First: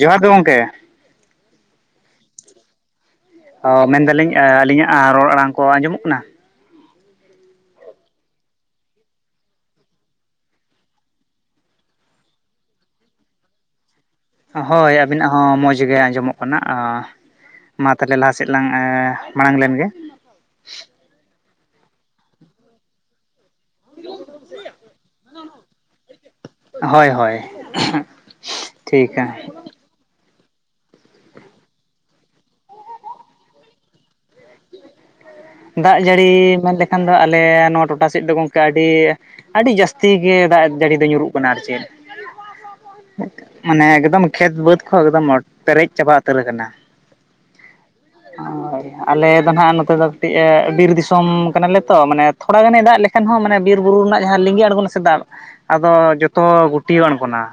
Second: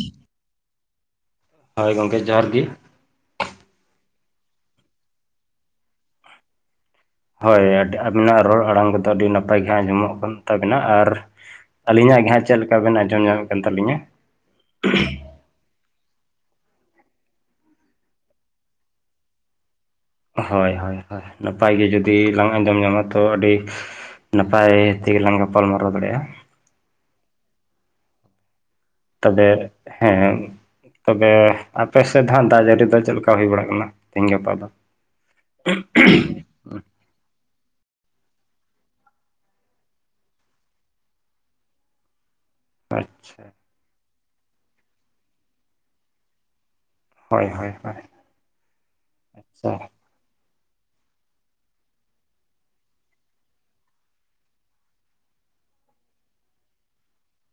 ᱡᱚᱦᱟᱨ ᱜᱮ ᱜᱚᱝᱠᱮ᱾ ᱦᱳᱭ ᱜᱚᱝᱠᱮ ᱡᱚᱦᱟᱨ ᱜᱤ᱾ ᱦᱚ ᱢᱮᱱᱫᱟᱞᱤᱧ ᱟᱹᱞᱤᱧᱟᱜ ᱨᱚᱲ ᱟᱲᱟᱝ ᱠᱚ ᱟᱸᱡᱚᱢᱚᱜ ᱠᱟᱱᱟ? ᱦᱳᱭ ᱟᱵᱤᱱᱟᱜ ᱨᱚᱲ ᱟᱲᱟᱝ ᱠᱚᱫᱚ ᱟᱹᱰᱤ ᱱᱟᱯᱟᱭ ᱜᱮ ᱦᱟᱸᱜ ᱟᱸᱡᱚᱢᱚᱜ ᱠᱟᱱ ᱛᱟᱵᱤᱱᱟ ᱟᱨ ᱟᱹᱞᱤᱧᱟᱜ ᱜᱮ ᱦᱟᱸᱜ ᱪᱮᱫ ᱞᱮᱠᱟ ᱵᱮᱱ ᱟᱸᱡᱚᱢ ᱧᱟᱢᱮᱫ ᱠᱟᱱ ᱛᱟᱞᱤᱧᱟ? ᱦᱳᱭ ᱟᱵᱤᱱᱟᱜ ᱦᱚᱸ ᱢᱚᱡᱽ ᱜᱮ ᱟᱸᱡᱚᱢᱚᱜ ᱠᱟᱱᱟ ᱾ ᱢᱟ ᱛᱟᱦᱚᱞᱮ ᱞᱟᱦᱟᱥᱮᱫ ᱞᱟᱝ ᱢᱟᱲᱟᱝ ᱞᱮᱱᱜᱮ ᱾ ᱦᱚᱭ ᱦᱚᱭ ᱦᱚᱭ, ᱱᱟᱯᱟᱭ ᱜᱮ ᱡᱩᱫᱤ ᱞᱟᱝ ᱟᱸᱡᱚᱢ ᱧᱟᱢᱟ ᱛᱚ ᱟᱹᱰᱤ ᱱᱟᱯᱟᱭ ᱛᱮᱜᱮ ᱞᱟᱝ ᱜᱟᱯᱟᱞ ᱢᱟᱨᱟᱣ ᱫᱟᱲᱮᱭᱟᱜᱼᱟ ᱾ ᱦᱳᱭ ᱦᱳᱭ ᱾ [inaudible] ᱛᱚᱵᱮ ᱦᱮᱸ ᱛᱚᱵᱮ ᱟᱯᱮ ᱥᱮᱫ ᱫᱚ ᱦᱟᱸᱜ ᱫᱟᱜ ᱡᱟᱹᱲᱤ ᱫᱚ ᱪᱮᱫ ᱞᱮᱠᱟ ᱦᱩᱭ ᱵᱟᱲᱟᱜ ᱠᱟᱱᱟ? ᱛᱮᱦᱮᱧ ᱜᱟᱯᱟ ᱫᱚ ᱾ ᱫᱟᱜ ᱡᱟᱹᱲᱤ ᱢᱮᱱ ᱞᱮᱠᱷᱟᱱ ᱫᱚ ᱟᱞᱮ ᱱᱚᱣᱟ ᱴᱚᱴᱷᱟ ᱥᱮᱫ ᱫᱚ ᱜᱚᱢᱠᱮ ᱟᱹᱰᱤ ᱟᱹᱰᱤ ᱡᱟᱹᱥᱛᱤ ᱜᱮ ᱫᱟᱜ ᱡᱟᱹᱲᱤ ᱫᱚ ᱧᱩᱨᱩᱜ ᱠᱟᱱᱟ ᱟᱨ ᱪᱮᱫ ᱾ ᱟᱪᱪᱷᱟ ᱾ ᱢᱟᱱᱮ ᱮᱠᱫᱚᱢ ᱠᱷᱮᱛ ᱵᱟᱹᱫᱽ ᱠᱚ ᱮᱠᱫᱚᱢ ᱯᱮᱨᱮᱡ ᱪᱟᱵᱟ ᱩᱛᱟᱹᱨ ᱟᱠᱟᱱᱟ ᱾ ᱦᱳᱭ ᱦᱳᱭ ᱦᱳᱭ ᱦᱳᱭ ᱟᱞᱮ ᱫᱚ ᱟᱪᱪᱷᱟ ᱱᱟᱦᱟᱜ ᱱᱚᱛᱮ ᱫᱚ ᱠᱟᱹᱴᱤᱡ ᱵᱤᱨ ᱫᱤᱥᱚᱢ ᱠᱟᱱᱟ ᱞᱮ ᱛᱚ ᱢᱟᱱᱮ ᱛᱷᱚᱲᱟ ᱜᱟᱱᱮ ᱫᱟᱜ ᱞᱮᱠᱷᱟᱱ ᱦᱚᱸ ᱢᱟᱱᱮ ᱵᱤᱨ ᱵᱩᱨᱩ ᱨᱮᱱᱟᱜ ᱡᱟᱦᱟᱸ ᱞᱤᱸᱜᱤ ᱟᱬᱜᱚᱱᱟ ᱥᱮ ᱫᱟᱜ ᱟᱫᱚ ᱡᱚᱛᱚ ᱜᱩᱴᱭᱟᱹᱣ ᱟᱬᱜᱚᱱᱟ ᱾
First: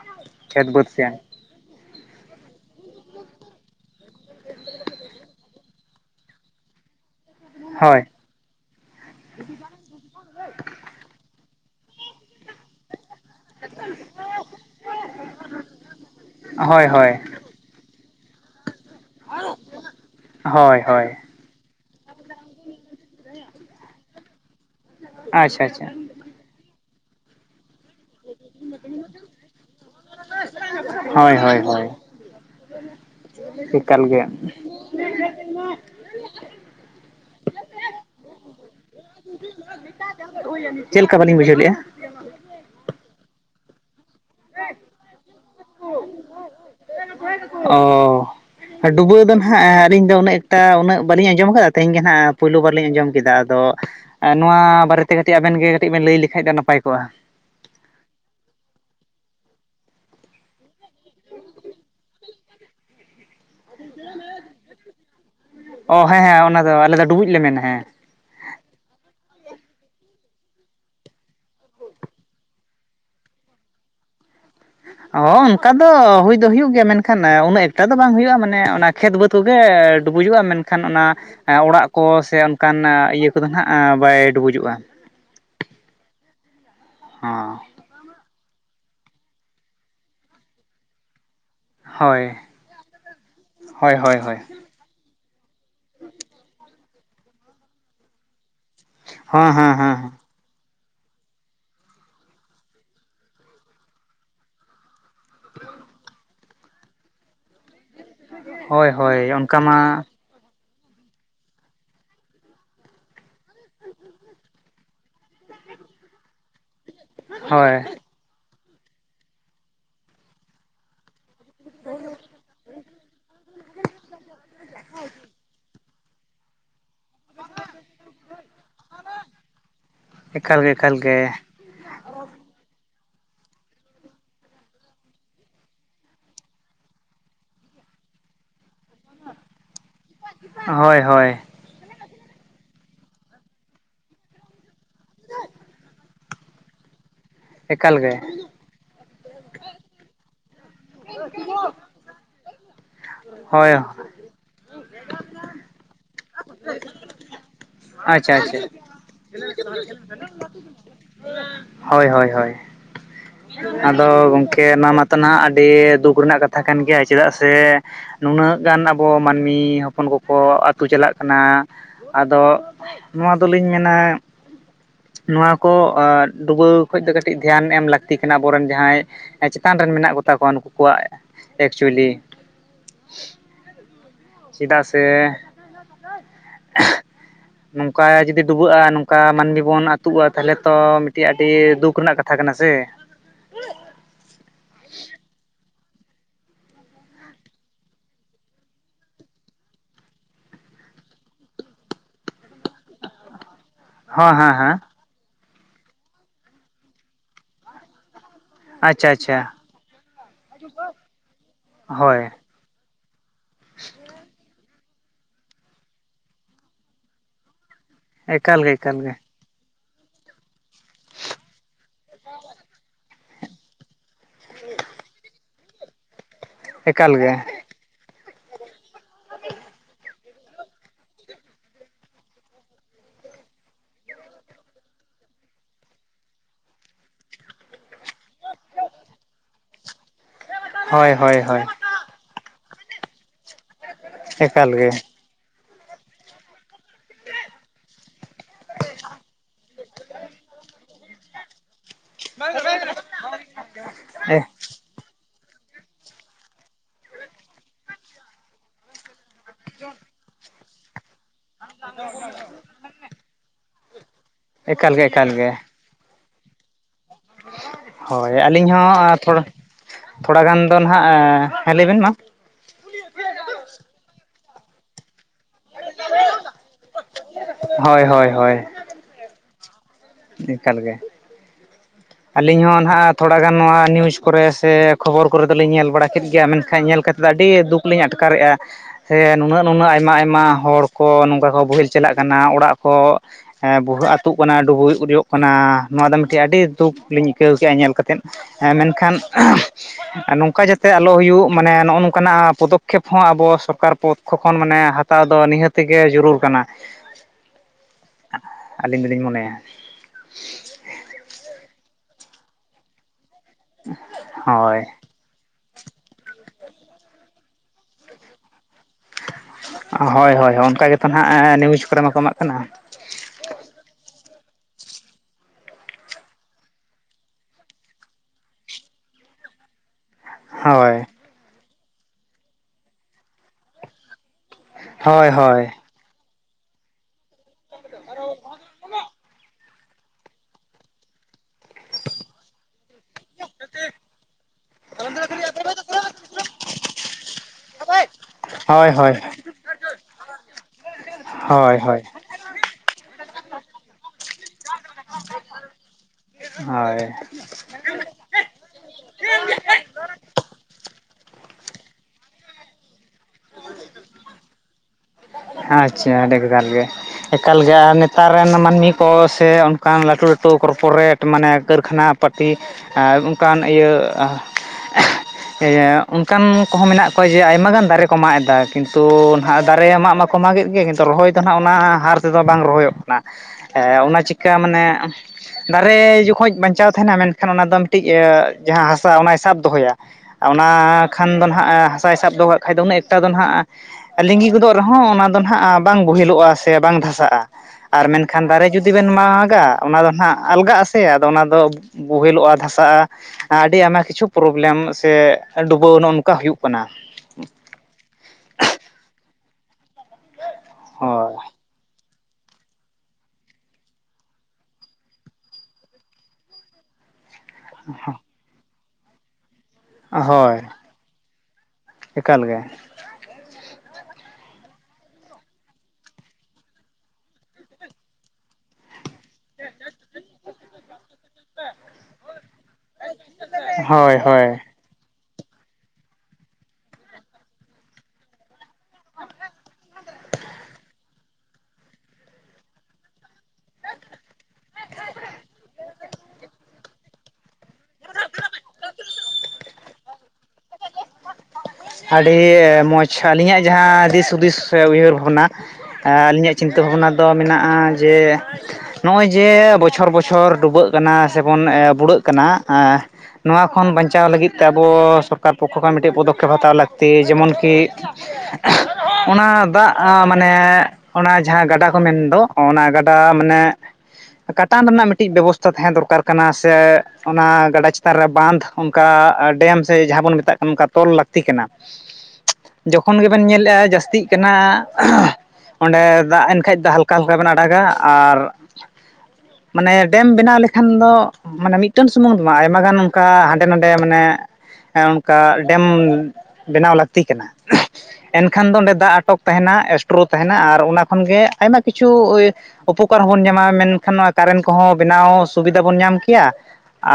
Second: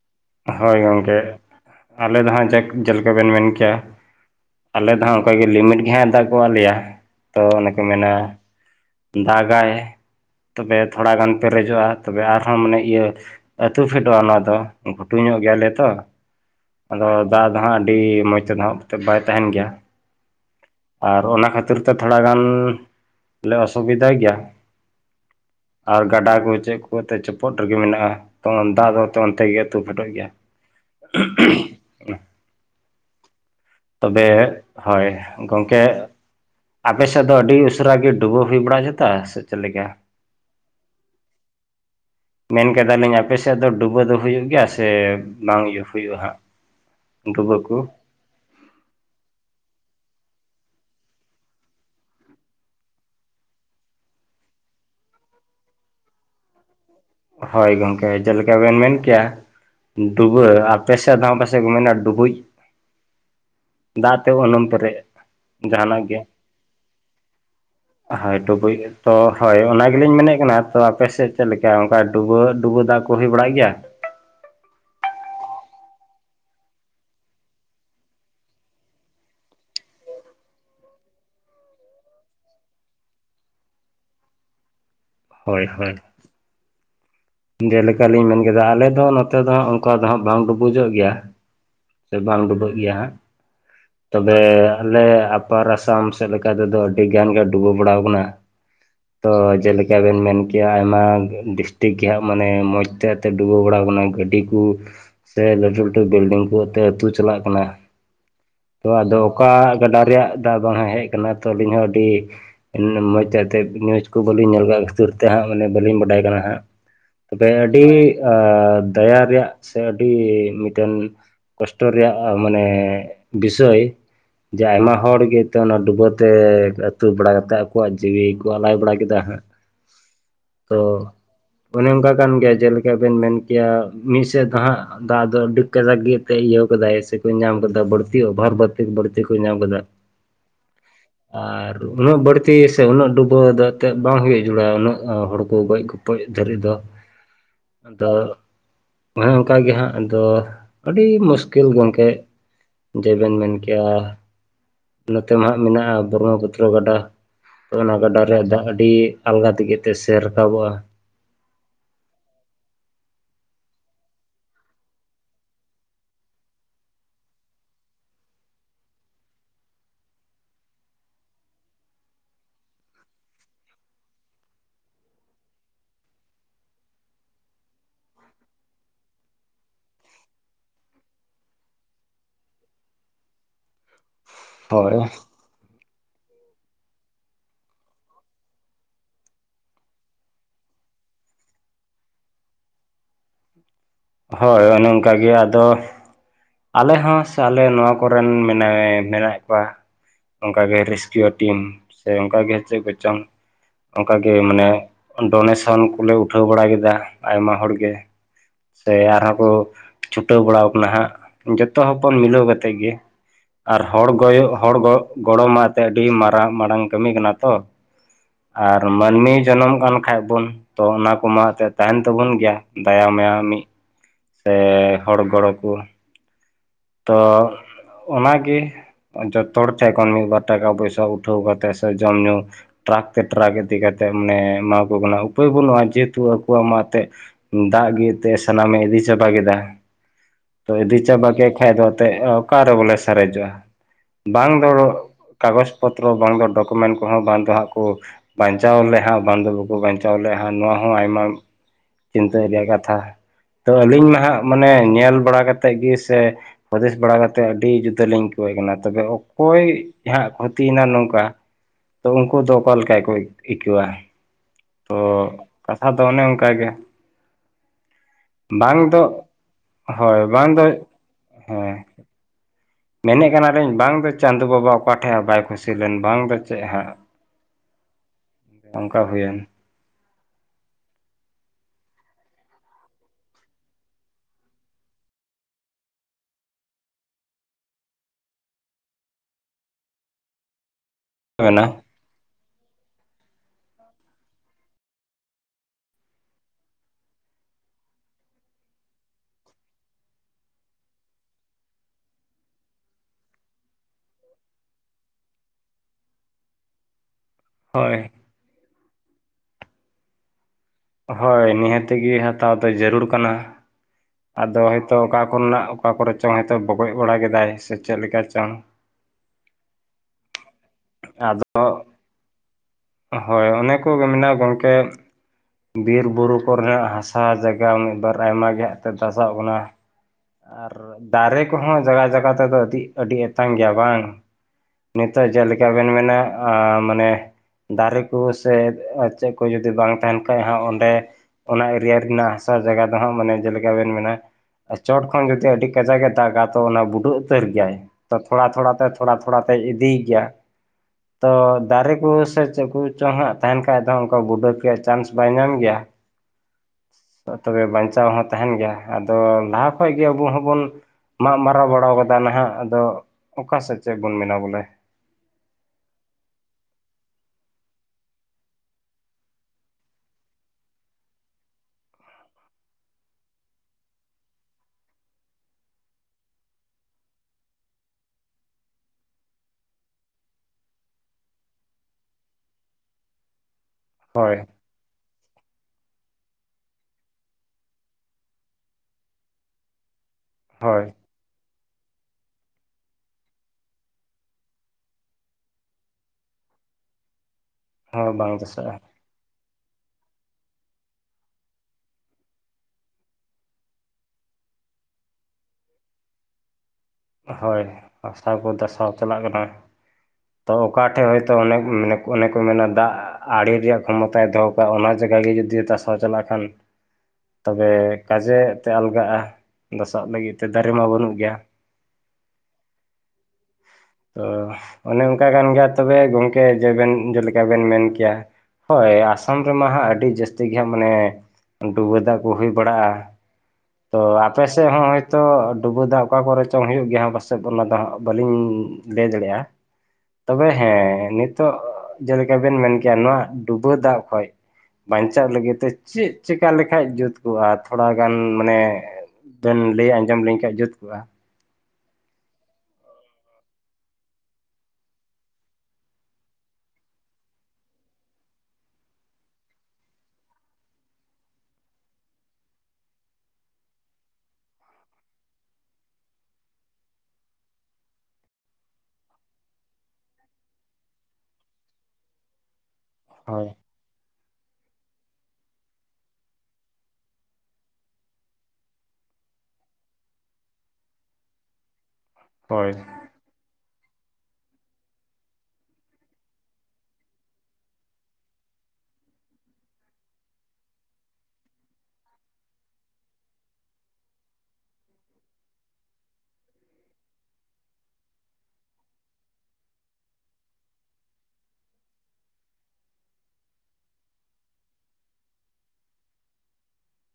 ᱦᱳᱭ ᱜᱚᱢᱠᱮ ᱟᱞᱮ ᱫᱚ ᱦᱟᱸᱜ ᱡᱟᱠ ᱡᱮᱞᱮᱠᱟ ᱵᱮᱱ ᱢᱮᱱ ᱠᱮᱭᱟ ᱟᱞᱮ ᱫᱚ ᱦᱟᱸᱜ ᱚᱱᱠᱟ ᱜᱮ ᱞᱤᱢᱤᱴ ᱜᱮ ᱦᱟᱜ ᱮ ᱫᱟᱜ ᱜᱚᱫ ᱟᱞᱮᱭᱟ, ᱛᱚ ᱚᱱᱮ ᱠᱚ ᱦᱳᱭ ᱢᱮᱱᱟ ᱫᱟᱜ ᱜᱟᱭ ᱛᱚᱵᱮ ᱛᱷᱚᱲᱟ ᱜᱟᱱ ᱯᱮᱨᱮᱡᱚᱜᱼᱟ ᱛᱚᱵᱮ ᱟᱨᱦᱚᱸ ᱢᱟᱱᱮ ᱤᱭᱟᱹ ᱟᱹᱛᱩ ᱯᱷᱮᱰᱚᱜᱼᱟ ᱚᱱᱟ ᱫᱚ ᱜᱷᱩᱴᱩ ᱧᱚᱜ ᱜᱮᱭᱟ ᱞᱮ ᱛᱚ ᱾ ᱦᱳᱭ ᱟᱫᱚ ᱦᱳᱭ ᱫᱟᱜ ᱫᱚ ᱦᱟᱸᱜ ᱟᱹᱰᱤ ᱢᱚᱡᱽ ᱛᱮᱫᱚ ᱦᱟᱜ ᱵᱟᱭ ᱛᱟᱦᱮᱱ ᱜᱮᱭᱟ ᱾ ᱦᱳᱭ ᱦᱳᱭ ᱾ ᱠᱷᱟᱹᱛᱤᱨ ᱛᱮ ᱛᱷᱚᱲᱟ ᱜᱟᱱ ᱞᱮ ᱚᱥᱩᱵᱤᱫᱟ ᱜᱮᱭᱟ ᱾ ᱟᱪᱪᱷᱟ ᱟᱪᱪᱷᱟ ᱾ ᱟᱨ ᱜᱟᱰᱟ ᱠᱚ ᱪᱮᱫ ᱠᱚ ᱛᱮ ᱪᱚᱯᱚᱫ ᱨᱮᱜᱮ ᱢᱮᱱᱟᱜᱼᱟ ᱾ ᱛᱚ ᱫᱟᱜ ᱫᱚ ᱛᱚᱵᱮ ᱚᱱᱛᱮ ᱜᱮ ᱟᱹᱛᱩ ᱯᱷᱮᱴᱚᱜ ᱜᱮᱭᱟ ᱾ ᱦᱳᱭ ᱦᱳᱭ ᱦᱳᱭ [unintelligible] ᱛᱚᱵᱮ ᱦᱳᱭ, ᱜᱚᱢᱠᱮ ᱟᱯᱮ ᱥᱮᱫ ᱫᱚ ᱟᱹᱰᱤ ᱩᱥᱟᱹᱨᱟ ᱜᱮ ᱰᱩᱵᱟᱹ ᱦᱩᱭ ᱵᱟᱲᱟ ᱥᱮ ᱪᱮᱫ ᱞᱮᱠᱟ? ᱪᱮᱫ ᱞᱮᱠᱟ ᱵᱟᱹᱞᱤᱧ ᱵᱩᱡᱷᱟᱹᱣ ᱞᱮᱫᱼᱟ ᱾ ᱢᱮᱱ ᱠᱮᱫᱟᱞᱤᱧ ᱟᱯᱮ ᱥᱮᱫ ᱫᱚ ᱰᱩᱵᱟᱹ ᱫᱚ ᱦᱩᱭᱩᱜ ᱜᱮᱭᱟ ᱥᱮ ᱵᱟᱝ ᱤᱭᱟᱹ ᱦᱩᱭᱩᱜ-ᱟ ᱦᱟᱸᱜ ᱰᱩᱵᱟᱹ ᱠᱚ ᱚ ᱾ ᱰᱩᱵᱟᱹ ᱫᱚ ᱱᱟᱦᱟᱜ ᱟᱹᱞᱤᱧ ᱫᱚ ᱩᱱᱟᱹᱜ ᱮᱠᱴᱟ ᱩᱱᱟᱹᱜ ᱵᱟᱹᱞᱤᱧ ᱟᱡᱚᱢ ᱟᱠᱟᱫᱟ ᱛᱮᱦᱮᱧ ᱜᱮ ᱱᱟᱦᱟᱜ ᱯᱳᱭᱞᱳ ᱵᱟᱨ ᱞᱤᱧ ᱟᱸᱡᱚᱢ ᱠᱮᱫᱟ ᱾ ᱟᱫᱚ ᱱᱚᱣᱟ ᱵᱟᱨᱮ ᱛᱮ ᱠᱟᱹᱴᱤᱡ ᱟᱵᱮᱱ ᱜᱮ ᱠᱟᱹᱴᱤᱡ ᱵᱮᱱ ᱞᱟᱹᱭ ᱞᱮᱠᱟᱡ ᱫᱚ ᱱᱟᱯᱟᱭ ᱠᱚᱜᱼᱟ ᱾ ᱦᱳᱭ ᱜᱚᱢᱠᱮ ᱡᱮᱞᱮᱠᱟ ᱵᱮᱱ ᱢᱮᱱ ᱠᱮᱭᱟ ᱰᱩᱵᱟᱹ ᱟᱯᱮ ᱥᱮᱫ ᱫᱚ ᱦᱟᱜ ᱯᱟᱥᱮᱡ ᱠᱚ ᱢᱮᱱᱟ ᱰᱩᱵᱩᱡ ᱾ ᱫᱟᱜ ᱛᱮ ᱩᱱᱩᱢ ᱯᱮᱨᱮᱡ ᱡᱟᱦᱟᱱᱟᱜ ᱚ ᱜᱮ ᱦᱮᱸ ᱦᱮᱸ ᱚᱱᱟ ᱫᱚ ᱟᱞᱮ ᱫᱚ ᱰᱩᱵᱩᱡ ᱞᱮ ᱢᱮᱱᱟ ᱦᱮᱸ ᱾ ᱦᱳᱭ ᱰᱩᱵᱩᱡ, ᱛᱚ ᱦᱳᱭ ᱚᱱᱟ ᱜᱮᱞᱤᱧ ᱢᱮᱱᱮᱫ ᱠᱟᱱᱟ ᱛᱚ ᱟᱯᱮ ᱥᱮᱫ ᱪᱮᱫ ᱞᱮᱠᱟ ᱚᱠᱟ ᱰᱩᱵᱟᱹ, ᱰᱩᱵᱟᱹ ᱫᱟᱜ ᱠᱚ ᱦᱩᱭ ᱵᱟᱲᱟᱜ ᱜᱮᱭᱟ? ᱦᱚ, ᱚᱱᱠᱟ ᱫᱚ ᱦᱩᱭ ᱫᱚ ᱦᱩᱭᱩᱜ ᱜᱮᱭᱟ ᱢᱮᱱᱠᱷᱟᱱ ᱩᱱᱟᱹᱜ ᱮᱠᱴᱟ ᱫᱚ ᱵᱟᱝ ᱦᱩᱭᱩᱜᱼᱟ, ᱢᱟᱱᱮ ᱚᱱᱟ ᱠᱷᱮᱛ ᱵᱟᱹᱫᱽ ᱠᱚᱜᱮ ᱰᱩᱵᱩᱡᱩᱜᱼᱟ ᱢᱮᱱᱠᱷᱟᱱ ᱚᱱᱟ ᱚᱲᱟᱜ ᱠᱚ ᱥᱮ ᱚᱱᱠᱟᱱ ᱤᱭᱟᱹ ᱠᱚᱫᱚ ᱦᱟᱜ ᱵᱟᱭ ᱰᱩᱵᱩᱡᱚᱜᱼᱟ ᱾ ᱦᱳᱭ ᱦᱳᱭ ᱾ ᱦᱚᱸ ᱾ ᱡᱮᱞᱮᱠᱟᱞᱤᱧ ᱢᱮᱱ ᱠᱮᱫᱟ ᱟᱞᱮ ᱫᱚ ᱱᱚᱛᱮ ᱫᱚ ᱦᱟᱜ ᱚᱱᱠᱟ ᱫᱚ ᱦᱟᱸᱜ ᱵᱟᱝ ᱰᱩᱵᱩᱡᱚᱜ ᱜᱮᱭᱟ ᱾ ᱥᱮ ᱦᱳᱭ ᱵᱟᱝ ᱰᱩᱰᱟᱹᱜ ᱜᱮᱭᱟ ᱦᱟᱸᱜ ᱾ ᱦᱳᱭ ᱦᱳᱭ ᱦᱳᱭ ᱛᱚᱵᱮ ᱟᱞᱮ ᱟᱯᱟᱨ ᱟᱥᱟᱢ ᱥᱮᱜ ᱞᱮᱠᱟ ᱛᱮᱫᱚ ᱟᱹᱰᱤᱜᱟᱱ ᱜᱮ ᱰᱩᱵᱟᱹ ᱵᱟᱲᱟᱣ ᱠᱟᱱᱟ᱾ ᱛᱚ ᱦᱮᱸ ᱦᱮᱸ ᱦᱮᱸ ᱡᱮᱞᱮᱠᱟᱵᱮᱱ ᱢᱮᱱ᱾ ᱠᱮᱭᱟ ᱟᱭᱢᱟ ᱰᱤᱥᱴᱤᱠ ᱜᱤ ᱦᱟᱸᱜ ᱢᱟᱱᱮ ᱢᱚᱸᱡᱽ ᱛᱮ ᱮᱛᱮ ᱰᱩᱵᱟᱹᱣ ᱵᱟᱲᱟᱣ ᱠᱟᱱᱟ ᱜᱟᱹᱰᱤ ᱠᱩ᱾ ᱥᱮ ᱞᱟᱹᱴᱷᱩ ᱞᱟᱹᱴᱷᱩ ᱵᱤᱞᱰᱤᱝ ᱠᱩ ᱮᱛᱮ ᱟᱹᱛᱩ ᱪᱟᱞᱟᱜ ᱠᱟᱱᱟ᱾ ᱛᱚ ᱦᱳᱭ ᱟᱫᱚ ᱦᱳᱭ ᱚᱠᱟ ᱚᱱᱠᱟ ᱢᱟ ᱜᱟᱰᱟ ᱨᱮᱭᱟᱜ ᱫᱟᱜ ᱵᱟᱝ ᱦᱮ ᱦᱮᱡ ᱠᱟᱱᱟ ᱛᱚ ᱟᱹᱞᱤᱧ ᱦᱚᱸ ᱟᱹᱰᱤ᱾ ᱤᱱᱟᱹ ᱢᱚᱡᱽ ᱛᱮ ᱮᱛᱮ ᱱᱤᱭᱩᱪ ᱠᱩ ᱵᱟᱹᱞᱤᱧ ᱧᱮᱞ ᱠᱟᱜ ᱠᱷᱟᱹᱛᱤᱨ ᱛᱮ ᱦᱟᱸᱜ ᱢᱟᱱᱮ ᱵᱟᱹᱞᱤᱧ ᱵᱟᱰᱟᱭ ᱠᱟᱱᱟ ᱦᱟᱸᱜ᱾ ᱛᱚᱵᱮ ᱦᱳᱭ ᱟᱹᱰᱤ ᱟᱸ ᱫᱟᱭᱟ ᱨᱮᱭᱟᱜ ᱥᱮ ᱟᱹᱰᱤ ᱢᱤᱴᱮᱱ᱾ ᱠᱚᱥᱴᱚ ᱨᱮᱭᱟᱜ ᱟ ᱢᱟᱱᱮ᱾ ᱥᱚᱭ ᱡᱮ ᱟᱭᱢᱟ ᱦᱚᱲ ᱜᱮ ᱛᱚ ᱚᱱᱟ ᱰᱩᱵᱟᱹᱣ ᱛᱮ ᱟᱹ ᱛᱩ ᱵᱟᱲᱟ ᱠᱟᱛᱮ ᱟᱠᱚᱣᱟᱜ ᱡᱤᱣᱤ ᱠᱚ ᱟᱞᱟᱭ ᱵᱟᱲᱟ ᱠᱮᱫᱟ ᱦᱟᱸᱜ ᱮᱠᱟᱞ ᱜᱮ ᱛᱚ᱾ ᱮᱠᱟᱞ ᱜᱮ ᱚᱱᱮ ᱚᱱᱠᱟ ᱠᱟᱱ ᱜᱮᱭᱟ ᱡᱮᱞᱮᱠᱟ ᱵᱮᱱ ᱢᱮᱱ ᱠᱮᱭᱟ ᱢᱤᱜ ᱥᱮᱜ ᱫᱚ ᱦᱟᱸᱜ ᱫᱟᱜ ᱫᱚ ᱩᱰᱩᱠ ᱠᱟ ᱞᱟᱹᱜᱤᱜ ᱛᱮ ᱤᱭᱟᱹᱳ ᱠᱟᱫᱟᱭ ᱥᱮ ᱠᱩ ᱧᱟᱢ ᱠᱟᱫᱟ ᱵᱟᱹᱲᱛᱤ᱾ ᱵᱷᱚᱨ ᱵᱟᱹᱛᱤ ᱵᱟᱹᱲᱛᱤ ᱠᱩ ᱧᱟᱢ ᱠᱟᱫᱟ ᱦᱳᱭ ᱦᱳᱭ ᱟᱨ᱾ ᱩᱱᱟᱹᱜ ᱵᱟᱹᱲᱛᱤ ᱥᱮ ᱩᱱᱟᱹᱜ ᱰᱩᱵᱟᱹᱣ ᱫᱟᱜ ᱛᱮᱜ ᱵᱟᱝ ᱦᱩᱭᱩᱜ-ᱟ ᱡᱩᱲᱟᱣ ᱩᱱᱟᱹᱜ ᱦᱚᱲ ᱠᱚ ᱜᱚᱡ᱾ ᱴᱚᱡ ᱫᱷᱟᱹᱨᱤᱡ ᱫᱚ ᱮᱠᱟᱞ ᱟᱫᱚ ᱜᱮ ᱚᱱᱮ ᱚᱱᱠᱟᱜᱮ ᱦᱟᱸᱜ ᱟᱫᱚ᱾ ᱟᱹᱰᱤ ᱢᱩᱥᱠᱤᱞ ᱜᱚᱢᱠᱮ᱾ ᱡᱮᱵᱮᱱ ᱦᱳᱭ ᱢᱮᱱᱠᱮᱜ-ᱟ ᱱᱚᱛᱮ ᱢᱟ ᱦᱟᱸᱜ ᱢᱮᱱᱟᱜ-ᱟ ᱵᱨᱢᱚ ᱯᱩᱛ ᱛᱨᱚ ᱜᱟᱰᱟ ᱛᱚ ᱚᱱᱟ ᱜᱟᱰᱟ ᱟᱪᱪᱷᱟ ᱨᱮᱭᱟᱜ ᱟᱪᱪᱷᱟ ᱫᱟᱜ ᱟᱹᱰᱤ ᱟᱞᱜᱟ ᱛᱮᱜᱮ ᱛᱮ ᱥᱮ ᱨᱟᱠᱟᱵᱚᱜ-ᱟ ᱾ ᱦᱳᱭ ᱦᱳᱭ ᱦᱳᱭ᱾ ᱟᱫᱚ ᱜᱚᱝᱠᱮ ᱚᱱᱟ ᱢᱟᱛᱚ ᱱᱷᱟᱜ ᱟᱰᱤ ᱫᱩᱠ ᱨᱮᱱᱟᱜ ᱠᱟᱛᱷᱟ ᱠᱟᱱ ᱜᱮᱭᱟ ᱪᱮᱫᱟᱜ ᱥᱮ᱾ ᱱᱩᱱᱟᱹᱜ ᱜᱟᱱ ᱟᱵᱚ ᱢᱟᱱᱢᱤ ᱦᱚᱯᱚᱱ ᱠᱚᱠᱚ ᱟᱛᱩ ᱪᱟᱞᱟᱜ ᱠᱟᱱᱟ ᱟᱫᱚ᱾ ᱱᱚᱣᱟ ᱫᱚᱞᱤᱧ ᱢᱮᱱᱟ᱾ ᱱᱚᱣᱟ ᱠᱚ ᱟᱸ ᱰᱩᱵᱟᱹᱣ ᱠᱷᱚᱡ ᱫᱚ ᱠᱟᱴᱤᱜ ᱫᱷᱮᱭᱟᱱ ᱮᱢ ᱞᱟᱠ ᱛᱤ ᱠᱟᱱᱟ ᱟᱵᱚᱨᱮᱱ ᱡᱟᱸᱦᱟᱭ ᱮᱸ ᱪᱮᱛᱟᱱ ᱨᱮᱱ ᱢᱮᱱᱟᱜ ᱠᱚᱛᱟ ᱠᱚᱣᱟ ᱱᱩᱠᱩ ᱠᱚᱣᱟᱜ ᱮᱠᱪᱩᱭᱮᱞᱤ᱾ ᱪᱮᱫᱟᱜ ᱦᱳᱭ ᱥᱮ᱾ [inaudible] ᱱᱚᱝᱠᱟᱭᱟᱭ ᱡᱩᱫᱤ ᱰᱩᱵᱟᱹᱜ-ᱟ ᱱᱚᱝᱠᱟ ᱢᱟᱱᱢᱤ ᱵᱚᱱ ᱟᱛᱩᱜ-ᱟ ᱛᱟᱦᱞᱮ ᱛᱚ ᱢᱤᱴᱤᱜ ᱟᱰᱤ ᱫᱩᱠ ᱨᱮᱱᱟᱜ ᱠᱟᱛᱷᱟ ᱠᱟᱱᱟ ᱥᱮ᱾ ᱦᱚᱭ ᱚᱱᱮ ᱚᱝᱠᱟ ᱜᱤ ᱟᱫᱚ᱾ ᱟᱞᱮ ᱦᱚᱸ ᱥᱮ ᱟᱞᱮ ᱱᱚᱣᱟ ᱠᱚᱨᱮᱱ ᱢᱮᱱᱟᱭ ᱢᱮᱱᱟᱜ ᱠᱚᱣᱟ᱾ ᱚᱝᱠᱟᱜᱮ ᱨᱮᱥᱠᱤᱭᱳ ᱴᱤᱢ ᱥᱮ ᱚᱝᱠᱟᱜᱮ ᱪᱮᱜ ᱠᱚᱪᱚᱝ᱾ ᱚᱝᱠᱟᱜᱮ ᱦᱚᱸ ᱦᱮᱸ ᱢᱟᱱᱮ ᱦᱮᱸ ᱰᱚᱱᱮᱥᱚᱱ ᱠᱚᱞᱮ ᱩᱴᱷᱟᱹᱣ ᱵᱟᱲᱟ ᱠᱮᱫᱟ ᱟᱭᱢᱟ ᱦᱚᱲᱜᱮ᱾ ᱥᱮ ᱟᱪᱪᱷᱟ ᱟᱨᱦᱚᱸ ᱟᱪᱪᱷᱟ ᱠᱚ ᱪᱷᱩᱴᱟᱹᱣ ᱵᱟᱲᱟᱣ ᱠᱟᱱᱟ ᱦᱟᱸᱜ ᱡᱚᱛᱚ ᱦᱚᱯᱚᱱ ᱦᱳᱭ ᱢᱤᱞᱟᱹᱣ ᱠᱟᱛᱮ ᱜᱮ᱾ ᱟᱨ ᱦᱚᱲ ᱜᱚᱭᱚ ᱦᱚᱲᱚ ᱜᱚ ᱜᱚᱲᱚ ᱢᱟ ᱮᱛᱮ ᱟᱹᱰᱤ ᱢᱟᱨᱟᱝ ᱢᱟᱲᱟᱝ ᱠᱟᱹᱢᱤ ᱠᱟᱱᱟ ᱛᱚ᱾ ᱮᱠᱟᱞ ᱜᱮ ᱟᱨ ᱮᱠᱟᱞ ᱜᱮ ᱢᱟᱹᱱᱢᱤ ᱡᱚᱱᱚᱢ ᱠᱟᱱ ᱠᱷᱟᱭ ᱵᱩᱱ᱾ ᱛᱚ ᱚᱱᱟ ᱠᱚᱢᱟ ᱮᱛᱮᱫ ᱛᱟᱸᱦᱮᱱ ᱛᱟᱵᱩᱱ ᱜᱮᱭᱟ ᱫᱟᱭᱟ ᱢᱟᱭᱟ ᱢᱤᱜ᱾ ᱥᱮ ᱦᱚᱲ ᱜᱚᱲᱚ ᱠᱩ ᱮᱠᱟᱞ ᱛᱚ ᱜᱮ ᱚᱱᱟᱜᱤ᱾ ᱡᱷᱚᱛᱚ ᱦᱚᱲ ᱴᱷᱮᱜ ᱠᱷᱚᱱ ᱢᱤᱜ ᱵᱟᱨ ᱴᱟᱠᱟ ᱯᱚᱭᱥᱟ ᱩᱴᱷᱟᱹᱣ ᱠᱟᱛᱮ ᱥᱮ ᱡᱚᱢ ᱧᱩ᱾ ᱴᱨᱟᱠ ᱛᱮ ᱴᱨᱟᱠ ᱤᱫᱤ ᱠᱟᱛᱮ ᱢᱟᱱᱮ ᱮᱢᱟ ᱠᱩ ᱠᱟᱱᱟ ᱩᱯᱟᱹᱭ ᱵᱟᱹᱱᱩᱜ-ᱟ ᱡᱮᱦᱮᱛᱩ ᱟᱠᱚᱣᱟᱜ ᱢᱟ ᱮᱛᱮᱜ᱾ ᱫᱟᱜ ᱜᱮᱛᱮ ᱥᱟᱱᱟᱢᱮ ᱤᱫᱤ᱾ ᱪᱟᱵᱟ ᱠᱮᱫᱟ, ᱛᱚ ᱤᱫᱤ ᱦᱳᱭ ᱪᱟᱵᱟ ᱦᱳᱭ ᱠᱮᱜ ᱦᱳᱭ ᱠᱷᱟᱭ ᱫᱚ ᱮᱛᱮᱜ ᱚᱠᱟᱨᱮ ᱵᱚᱞᱮ ᱥᱟᱨᱮᱡᱜ-ᱟ᱾ ᱵᱟᱝ ᱫᱚ ᱮᱠᱟᱞ ᱜᱮ ᱠᱟᱜᱚᱡᱽ ᱯᱚᱛᱨᱚ ᱵᱟᱝ ᱫᱚ ᱰᱚᱠᱚᱢᱮᱱᱴ ᱠᱚᱦᱚᱸ ᱵᱟᱝ ᱫᱚ ᱦᱟᱸᱜ ᱠᱩ᱾ ᱵᱟᱧᱪᱟᱣ ᱞᱮ ᱦᱟᱸᱜ ᱵᱟᱝ ᱫᱩ ᱵᱟᱹᱠᱩ ᱵᱟᱧᱪᱟᱣ ᱞᱮ ᱦᱟᱸᱜ ᱱᱚᱣᱟ ᱦᱚᱸ ᱟᱭᱢᱟ ᱪᱤᱱᱛᱟᱹ ᱨᱮᱭᱟᱜ ᱠᱟᱛᱷᱟ᱾ ᱛᱚ ᱟᱹᱞᱤᱧ ᱢᱟ ᱦᱟᱸᱜ ᱢᱟᱱᱮ ᱧᱮᱞ ᱵᱟᱲᱟ ᱠᱟᱛᱮᱜ ᱜᱤ ᱥᱮ᱾ ᱦᱩᱫᱤᱥ ᱵᱟᱲᱟ ᱠᱟᱛᱮ ᱟᱹᱰᱤ ᱡᱩᱫᱟᱹ ᱞᱤᱧ ᱟᱹᱭᱠᱟᱹᱣ ᱠᱟᱱᱟ ᱛᱚᱵᱮ ᱚᱠᱚᱭ ᱦᱟᱸᱜ ᱠᱷᱩᱛᱤᱭᱮᱱᱟ ᱱᱚᱝᱠᱟ᱾ ᱛᱚ ᱩᱱᱠᱩ ᱫᱚ ᱚᱠᱟ ᱞᱮᱠᱟᱭ ᱠᱚ ᱟᱹᱭᱠᱟᱹᱣᱟ ᱮᱠᱟᱞ ᱛᱚ᱾ ᱜᱮ ᱮᱠᱟᱞ ᱜᱮ ᱫᱚ ᱚᱱᱮ ᱚᱱᱠᱟᱜᱮ ᱾ ᱦᱳᱭ ᱫᱚ ᱦᱳᱭ ᱛᱷᱚᱲᱟ ᱵᱟᱝ ᱜᱟᱱ ᱫᱚ ᱦᱮᱸ ᱞᱟᱹᱭ ᱵᱮᱱ ᱢᱟ ᱾ ᱢᱮᱱᱮᱫ ᱠᱟᱱᱟᱞᱤᱧ ᱵᱟᱝ ᱫᱚ ᱪᱟᱸᱫᱚᱳ ᱵᱟᱵᱟ ᱚᱠᱟ ᱴᱷᱮᱱ ᱟᱨ ᱵᱟᱭ ᱠᱩᱥᱤᱤᱭᱟᱜᱼᱟ ᱾ ᱪᱮᱜ ᱵᱮᱱ ᱵᱟᱝ ᱫᱚ ᱪᱮᱫ ᱦᱟᱸᱜ ᱦᱳᱭ ᱦᱳᱭ ᱦᱳᱭ ᱚᱝᱠᱟ ᱦᱩᱭᱮᱱ᱾ ᱮᱠᱟᱞ ᱜᱮ᱾ [inaudible] ᱟᱹᱞᱤᱧ ᱦᱚᱸ ᱱᱟᱦᱟᱜ ᱛᱷᱚᱲᱟ ᱜᱟᱱ ᱱᱚᱣᱟ ᱱᱤᱭᱩᱡᱽ ᱠᱚᱨᱮ ᱥᱮ ᱠᱷᱚᱵᱚᱨ ᱠᱚᱨᱮ ᱫᱚᱞᱤᱧ ᱧᱮᱞ ᱵᱟᱲᱟ ᱠᱮᱫ ᱜᱮᱭᱟ ᱢᱮᱱᱠᱷᱟᱱ ᱧᱮᱞ ᱠᱟᱛ ᱟᱫᱚ ᱟᱹᱰᱤ ᱫᱩᱠ ᱞᱤᱧ ᱟᱴᱠᱟᱨᱮᱜ-ᱟ ᱥᱮ ᱱᱩᱱᱟᱹᱜ ᱱᱩᱱᱟᱹᱜ ᱟᱭᱢᱟ ᱟᱭᱢᱟ ᱦᱚᱲ, ᱠᱚ ᱱᱚᱝᱠᱟ ᱠᱚ ᱵᱳᱦᱮᱞ ᱪᱟᱞᱟᱜ ᱠᱟᱱᱟ ᱚᱲᱟᱜ ᱠᱚ ᱵᱷᱩᱜᱟᱹᱜ ᱟᱹᱛᱩᱜ ᱠᱟᱱᱟ ᱰᱩᱵᱩᱡ ᱦᱚᱭᱚᱜ ᱠᱟᱱᱟ ᱱᱚᱣᱟ ᱫᱚ ᱢᱤᱫᱴᱤᱡ ᱟᱹᱰᱤ ᱫᱩᱠ ᱞᱤᱧ ᱟᱹᱭᱠᱟᱹᱣ ᱠᱮᱜ-ᱟ ᱧᱮᱞ ᱠᱟᱛᱮᱫ ᱢᱮᱱᱠᱷᱟᱱ᱾ ᱱᱚᱝᱠᱟ ᱡᱟᱛᱮ ᱟᱞᱚ ᱦᱩᱭᱩᱜ ᱢᱟᱱᱮ ᱱᱚᱜ-ᱚ ᱱᱚᱝᱠᱟᱱᱟᱜ ᱯᱚᱫᱚᱠᱷᱮᱵᱽ ᱦᱚᱸ ᱟᱵᱚ ᱥᱚᱨᱠᱟᱨ ᱯᱚᱫ ᱠᱚ ᱠᱷᱚᱱ ᱢᱟᱱᱮ ᱦᱟᱛᱟᱣ ᱫᱚ ᱱᱤᱦᱟᱹᱛᱤ ᱜᱮ ᱡᱚᱨᱩᱨ ᱠᱟᱱᱟ᱾ ᱦᱳᱭ᱾ ᱟᱹᱞᱤᱧ ᱫᱚᱞᱤᱧ ᱢᱚᱱᱮᱭᱟ᱾ ᱦᱳᱭ ᱱᱤᱦᱟᱹᱛᱤ ᱜᱮ ᱦᱟᱛᱟᱣ ᱡᱟᱹᱨᱩᱨ ᱠᱟᱱᱟ᱾ ᱟᱫᱚ ᱦᱳᱭ ᱦᱚᱭᱛᱳ ᱚᱠᱟ ᱠᱚᱨᱮᱱᱟᱜ ᱚᱠᱟ ᱠᱚᱨᱮ ᱪᱚᱝ ᱦᱚᱭᱛᱚ ᱵᱚᱜᱚᱡ ᱵᱟᱲᱟ ᱠᱮᱫᱟᱭ ᱥᱮ ᱪᱮᱫ ᱞᱮᱠᱟ ᱪᱚᱝ᱾ ᱦᱳᱭ ᱦᱳᱭ ᱚᱱᱠᱟ ᱜᱮᱛᱚ ᱱᱟᱦᱟᱜ ᱟᱫᱚ ᱱᱤᱭᱩᱡᱽ ᱠᱚᱨᱮ ᱢᱟᱠᱚ ᱮᱢᱟᱜ ᱠᱟᱱᱟ᱾ ᱦᱳᱭ ᱚᱱᱮ ᱠᱚᱜᱮ ᱢᱮᱱᱟᱜ-ᱟ ᱜᱚᱢᱠᱮ ᱾ ᱵᱤᱨ ᱵᱩᱨᱩ ᱠᱚᱨᱮᱱᱟᱜ ᱦᱟᱥᱟ ᱡᱟᱭᱜᱟ ᱢᱤᱫᱵᱟᱨ ᱟᱭᱢᱟ ᱜᱮ ᱦᱟᱸᱜ ᱛᱚ ᱫᱷᱟᱥᱟᱣ ᱠᱟᱱᱟ᱾ ᱟᱨ ᱦᱳᱭ ᱫᱟᱨᱮ ᱠᱚᱦᱚᱸ ᱡᱟᱭᱜᱟ ᱡᱟᱭᱜᱟ ᱛᱮᱫᱚ ᱟᱹᱰᱤ ᱟᱹᱰᱤ ᱮᱛᱟᱝ ᱜᱮᱭᱟ ᱵᱟᱝ᱾ ᱱᱤᱛᱚᱜ ᱦᱳᱭ ᱦᱳᱭ ᱡᱮᱞᱮᱠᱟ ᱵᱮᱱ ᱢᱮᱱᱟ ᱟᱸ ᱢᱟᱱᱮ, ᱫᱟᱨᱮ ᱠᱚ ᱥᱮ ᱪᱮᱫ ᱠᱚ ᱡᱩᱫᱤ ᱵᱟᱝ ᱛᱟᱦᱮᱱ ᱠᱷᱟᱡ ᱦᱟᱸᱜ ᱚᱸᱰᱮ ᱚᱱᱟ ᱮᱨᱤᱭᱟ ᱨᱮᱱᱟᱜ ᱦᱟᱸᱥᱟ᱾ [unintelligible] ᱡᱟᱜᱟ ᱫᱚ ᱦᱟᱸᱜ ᱢᱟᱱᱮ ᱡᱮᱞᱮᱠᱟ ᱵᱮᱱ ᱢᱮᱱᱟ ᱪᱚᱴ ᱠᱷᱚᱱ ᱡᱩᱫᱤ ᱟᱹᱰᱤ ᱠᱟᱡᱟ ᱜᱮ ᱫᱟᱜᱟ᱾ ᱛᱚ ᱚᱱᱟ ᱵᱩᱰᱟᱹᱜ ᱩᱛᱟᱹᱨ ᱜᱮᱭᱟᱭ ᱛᱷᱚᱲᱟ ᱛᱷᱚᱲᱟ ᱛᱮ ᱦᱳᱭ ᱦᱳᱭ ᱛᱷᱚᱲᱟ ᱛᱷᱚᱲᱟ ᱛᱮᱭ ᱤᱫᱤᱭ ᱜᱮᱭᱟ᱾ ᱛᱚ ᱦᱳᱭ ᱫᱟᱨᱮ ᱦᱳᱭ ᱠᱚ ᱥᱮ ᱪᱮᱫ ᱠᱚ ᱪᱚᱝ ᱦᱟᱸᱜ ᱛᱟᱦᱮᱱ ᱠᱷᱟᱡ ᱫᱚ ᱚᱝᱠᱟ ᱵᱩᱰᱟᱹᱯ ᱨᱮᱭᱟᱜ ᱪᱟᱱᱥ ᱵᱟᱭ ᱧᱟᱢ ᱜᱮᱭᱟ᱾ ᱦᱳᱭ᱾ ᱛᱚᱵᱮ ᱵᱟᱧᱪᱟᱣ ᱦᱚᱸ ᱛᱟᱦᱮᱱ ᱜᱮᱭᱟ ᱟᱫᱚ ᱞᱟᱦᱟ ᱠᱷᱚᱡ ᱜᱮ ᱟᱵᱚ ᱦᱚᱸᱵᱚᱱ, ᱢᱟᱜ-ᱢᱟᱨᱟᱣ ᱵᱟᱲᱟ ᱠᱟᱫᱟ ᱱᱟᱦᱟᱜ ᱟᱫᱚ ᱚᱠᱟ ᱥᱮᱫ ᱪᱮᱫ ᱵᱚᱱ ᱢᱮᱱᱟ ᱵᱚᱞᱮ᱾ ᱟᱪᱷᱟ ᱟᱹᱰᱤ ᱮᱠᱟᱞ ᱜᱮ᱾ ᱮᱠᱟᱞ ᱜᱮ ᱟᱨ ᱱᱮᱛᱟᱨ ᱨᱮᱱ ᱢᱟᱹᱱᱢᱤ ᱠᱚ ᱥᱮ ᱚᱱᱠᱟᱱ ᱞᱟᱹᱴᱩ ᱞᱟᱹᱴᱩ ᱠᱚᱨᱯᱳᱨᱮᱴ ᱢᱟᱱᱮ ᱠᱟᱹᱨᱠᱷᱟᱱᱟ᱾ ᱯᱟᱴᱤ ᱚᱱᱠᱟᱱ ᱤᱭᱟᱹ᱾ ᱮᱭᱟᱹ ᱚᱱᱠᱟᱱ ᱠᱚᱦᱚᱸ ᱢᱮᱱᱟᱜ ᱠᱚᱣᱟ ᱡᱮ ᱟᱭᱢᱟ ᱜᱟᱱ ᱫᱟᱨᱮ ᱠᱚ ᱢᱟᱜ ᱮᱫᱟ ᱠᱤᱱᱛᱩ ᱱᱟᱦᱟᱜ ᱫᱟᱨᱮ ᱦᱚᱸ ᱢᱟᱜ ᱢᱟᱠᱚ ᱢᱟᱜᱮᱫ ᱜᱮ ᱠᱤᱱᱛᱩ ᱨᱚᱦᱚᱭ ᱫᱚ ᱱᱟᱦᱟᱜ ᱚᱱᱟ ᱦᱟᱨ ᱛᱮᱫᱚ ᱵᱟᱝ ᱨᱚᱦᱚᱭᱚᱜ ᱠᱟᱱᱟ᱾ ᱮᱻ ᱚᱱᱟ ᱦᱳᱭ ᱪᱤᱠᱟ ᱢᱟᱱᱮ? ᱫᱟᱨᱮ ᱡᱚᱠᱷᱚᱡ ᱵᱟᱧᱪᱟᱣ ᱛᱷᱟᱦᱮᱱᱟ ᱢᱮᱱᱠᱷᱟᱱ ᱚᱱᱟ ᱫᱚ ᱢᱤᱫᱴᱤᱡ ᱤᱭᱟᱹ ᱡᱟᱦᱟᱸ ᱦᱟᱥᱟ ᱚᱱᱟᱭ ᱥᱟᱵ ᱫᱚᱦᱚᱭᱟ᱾ ᱦᱳᱭ ᱚᱱᱟ ᱠᱷᱟᱱ ᱫᱚ ᱱᱟᱦᱟᱜ ᱦᱟᱥᱟᱭ ᱥᱟᱵ ᱫᱚᱦᱚ ᱠᱟᱜ ᱠᱷᱟᱡ ᱫᱚ ᱩᱱᱟᱹᱜ ᱮᱠᱴᱟ ᱫᱚ ᱱᱟᱦᱟᱜ ᱞᱤᱝᱜᱤ ᱜᱚᱫᱚ ᱨᱚᱦᱚᱸ ᱚᱱᱟ ᱫᱚ ᱱᱟᱦᱟᱜ ᱵᱟᱝ ᱵᱳᱦᱮᱞᱚᱜ-ᱟ ᱥᱮ ᱵᱟᱝ ᱫᱷᱟᱥᱟᱜ-ᱟ ᱟᱨ ᱦᱚᱸ ᱵᱟᱝ ᱢᱮᱱᱠᱷᱟᱱ ᱫᱟᱨᱮ ᱫᱟᱥᱟᱜᱼᱟ ᱡᱩᱫᱤ ᱵᱮᱱ ᱢᱟᱜᱟ ᱚᱱᱟ ᱫᱚ ᱱᱟᱦᱟᱜ ᱟᱞᱜᱟᱜ-ᱟ ᱥᱮ ᱟᱫᱚ ᱚᱱᱟ ᱫᱚ ᱵᱳᱦᱮᱞᱚᱜ-ᱟ ᱫᱷᱟᱥᱟᱜ-ᱟ᱾ ᱟᱹᱰᱤ ᱟᱭᱢᱟ ᱠᱤᱪᱷᱩ ᱯᱨᱚᱵᱽᱞᱮᱢ ᱥᱮ ᱰᱩᱵᱟᱹᱣ ᱱᱚᱜ ᱱᱚᱝᱠᱟ ᱦᱩᱭᱩᱜ ᱠᱟᱱᱟ᱾ ᱦᱳᱭ ᱦᱟᱥᱟ ᱠᱚ ᱫᱟᱥᱟᱣ ᱪᱟᱞᱟᱜ ᱠᱟᱱᱟ ᱛᱚ ᱚᱠᱟᱴᱷᱮᱡ ᱦᱳᱭᱛᱚ ᱦᱳᱭ ᱚᱱᱮᱠ ᱢᱟᱱᱮ, ᱚᱱᱮ ᱠᱚ ᱢᱮᱱᱟ ᱫᱟᱜ ᱟᱲᱮ ᱨᱮᱭᱟᱜ ᱠᱷᱚᱢᱚᱛᱟᱭ ᱫᱚᱦᱚ ᱠᱟᱜ-ᱟ ᱚᱱᱟ ᱡᱟᱜᱟᱜᱮ ᱡᱩᱫᱤ ᱫᱟᱥᱟᱣ ᱪᱟᱞᱟᱜ ᱠᱷᱟᱱ᱾ ᱛᱚᱵᱮ ᱠᱟᱡᱮ ᱛᱮ ᱟᱞᱜᱟᱜ-ᱟ ᱵᱮᱥᱚᱜ ᱞᱟᱹᱜᱤᱫ ᱛᱮ ᱦᱳᱭ ᱫᱟᱨᱮ ᱢᱟ ᱵᱟᱹᱱᱩᱜ ᱜᱮᱭᱟ᱾ ᱮᱠᱟᱞ ᱜᱮ᱾ ᱚ ᱚᱱᱮ ᱚᱱᱠᱟ ᱜᱟᱱ ᱜᱮᱦᱟᱜ ᱛᱚᱵᱮ ᱜᱚᱝᱠᱮ ᱡᱮ ᱵᱮᱱ ᱡᱮᱞᱮᱠᱟ ᱵᱮᱱ ᱢᱮᱱ ᱠᱮᱭᱟ᱾ ᱦᱳᱭ ᱟᱥᱟᱢ ᱨᱮᱢᱟ ᱦᱟᱸᱜ ᱟᱹᱰᱤ ᱡᱟᱹᱥᱛᱤ ᱜᱮ ᱦᱟᱸᱜ ᱢᱟᱱᱮ ᱰᱩᱵᱟᱹ ᱫᱟᱜ ᱠᱚ ᱦᱩᱭ ᱵᱟᱲᱟᱜ-ᱟ᱾ ᱛᱚ ᱦᱳᱭ ᱟᱯᱮ ᱦᱳᱭ ᱥᱮᱜ ᱦᱚᱸ ᱛᱚ ᱰᱩᱵᱟᱹ ᱫᱟᱜ ᱚᱠᱟ ᱠᱚᱨᱮ ᱪᱚᱝ ᱦᱩᱭᱩᱜ ᱜᱮᱭᱟ ᱦᱟᱸᱜ ᱯᱟᱥᱮᱫ ᱚᱱᱟ ᱫᱚ ᱦᱟᱸᱜ ᱵᱟᱹᱞᱤᱧ ᱞᱟᱹᱭ ᱫᱟᱲᱮᱜ-ᱟ ᱾ ᱛᱚᱵᱮ ᱦᱮᱸ ᱱᱤᱛᱚᱜ ᱡᱮᱞᱮᱠᱟ ᱵᱮᱱ ᱢᱮᱱ ᱠᱮᱭᱟ ᱱᱟᱜ ᱰᱩᱵᱟᱹ ᱫᱟᱜ ᱠᱷᱚᱡ ᱵᱟᱧᱪᱟᱣ ᱞᱟᱹᱜᱤᱫ ᱛᱮ ᱪᱮᱫ ᱪᱮᱠᱟ ᱞᱮᱠᱷᱟᱡ ᱡᱩᱛ ᱠᱚᱜ-ᱟ? ᱟᱫ ᱛᱷᱚᱲᱟ ᱜᱟᱱ ᱢᱟᱱᱮ ᱵᱮᱱ ᱞᱟᱹᱭ ᱟᱸᱡᱚᱢ ᱞᱤᱧ ᱠᱷᱟᱡ ᱡᱩᱛ ᱠᱚᱜ-ᱟ ᱾ ᱟᱹᱰᱤ ᱢᱚᱡᱽ, ᱟᱹᱞᱤᱧᱟᱜ ᱡᱟᱦᱟᱸ ᱫᱤᱥ ᱦᱩᱫᱤᱥ ᱥᱮ ᱩᱭᱦᱟᱹᱨ ᱵᱷᱟᱵᱱᱟ ᱮᱸ ᱟᱹᱞᱤᱧᱟᱜ ᱪᱤᱱᱛᱟᱹ ᱵᱷᱟᱵᱱᱟ ᱫᱚ ᱢᱮᱱᱟᱜᱼᱟ ᱡᱮ ᱱᱚᱜᱼᱚᱭ ᱡᱮ ᱵᱚᱪᱷᱚᱨ ᱵᱚᱪᱷᱚᱨ ᱰᱩᱵᱟᱹᱜ ᱠᱟᱱᱟ ᱥᱮᱵᱚᱱ ᱵᱩᱲᱟᱹᱜ ᱠᱟᱱᱟ ᱮᱸ ᱱᱚᱣᱟ ᱠᱷᱚᱱ ᱵᱟᱧᱪᱟᱣ ᱞᱟᱹᱜᱤᱫ ᱛᱮ ᱟᱵᱚ ᱥᱚᱨᱠᱟᱨ ᱯᱚᱠᱠᱷᱚ ᱠᱷᱚᱱ ᱢᱤᱫᱴᱮᱱ ᱯᱚᱫᱚᱠᱷ ᱠᱷᱮᱯ ᱦᱟᱛᱟᱣ ᱞᱟᱹᱠᱛᱤ ᱡᱮᱢᱚᱱ ᱠᱤ [inaudible] ᱚᱱᱟ ᱫᱟᱜ ᱢᱟᱱᱮ ᱚᱱᱟ ᱡᱟᱦᱟᱸ ᱜᱟᱰᱟ ᱠᱚ ᱢᱮᱱᱫᱚ ᱚᱱᱟ ᱜᱟᱰ ᱰᱟ ᱦᱳᱭ ᱢᱟᱱᱮ [unintelligible] ᱠᱟᱴᱟᱱ ᱨᱮᱱᱟᱜ ᱢᱤᱫᱴᱤᱡ ᱵᱮᱵᱚᱥᱛᱟ ᱛᱟᱦᱮᱸ ᱫᱚᱨᱠᱟᱨ ᱠᱟᱱᱟ ᱥᱮ ᱚᱱᱟ ᱜᱟᱰᱟ ᱪᱮᱛᱟᱱ ᱨᱮ ᱵᱟᱸᱫᱷ ᱚᱱᱠᱟ ᱰᱮᱢ ᱥᱮ ᱡᱟᱦᱟᱸ ᱵᱚᱱ ᱢᱮᱛᱟᱜ ᱠᱟᱱᱟ ᱚᱱᱠᱟ ᱛᱚᱞ ᱞᱟᱹᱠᱛᱤ ᱠᱟᱱᱟ ᱾ ᱦᱳᱭ ᱾ ᱡᱚᱠᱷᱚᱱ ᱜᱮᱵᱮᱱ ᱧᱮᱞᱫᱼᱟ ᱡᱟᱹᱥᱛᱤᱜ ᱠᱟᱱᱟ [unintelligible] ᱚᱸᱰᱮ ᱫᱟᱜ ᱮᱱ ᱠᱷᱟᱡ ᱫᱚ ᱦᱟᱞᱠᱟ ᱦᱟᱞᱠᱟ ᱵᱮᱱ ᱟᱲᱟᱜᱟ ᱟᱨ ᱢᱟᱱᱮ ᱰᱮᱢ ᱵᱮᱱᱟᱣ ᱞᱮᱠᱷᱟᱱ ᱫᱚ ᱢᱟᱱᱮ ᱢᱤᱫᱴᱮᱱ ᱥᱩᱢᱩᱝ ᱫᱚ ᱵᱟᱝ ᱟᱭᱢᱟ ᱜᱟᱱ ᱚᱱᱠᱟ ᱦᱟᱸᱰᱮ ᱱᱟᱰᱮ ᱚᱱᱠᱟ ᱰᱮᱢ ᱵᱮᱱᱟᱣ ᱞᱟᱹᱠᱛᱤ ᱠᱟᱱᱟ ᱾ ᱮᱱᱠᱷᱟᱱ ᱫᱚ ᱚᱸᱰᱮ ᱫᱟᱜ ᱟᱴᱚᱠ ᱛᱟᱦᱮᱱᱟ ᱮᱥᱴᱨᱳ ᱛᱟᱦᱮᱱᱟ ᱟᱨ ᱚᱱᱟ ᱠᱷᱚᱱᱜᱮ ᱟᱭᱢᱟ ᱠᱤᱪᱷᱩ ᱳᱭ ᱩᱯᱚᱠᱟᱨ ᱦᱚᱸᱵᱚᱱ ᱧᱟᱢᱟ ᱢᱮᱱᱠᱷᱟᱱ ᱱᱚᱣᱟ ᱠᱟᱨᱮᱱ ᱠᱚᱦᱚᱸ ᱵᱮᱱᱟᱣ ᱥᱩᱵᱤᱫᱷᱟ ᱵᱚᱱ ᱧᱟᱢ ᱠᱮᱭᱟ ᱾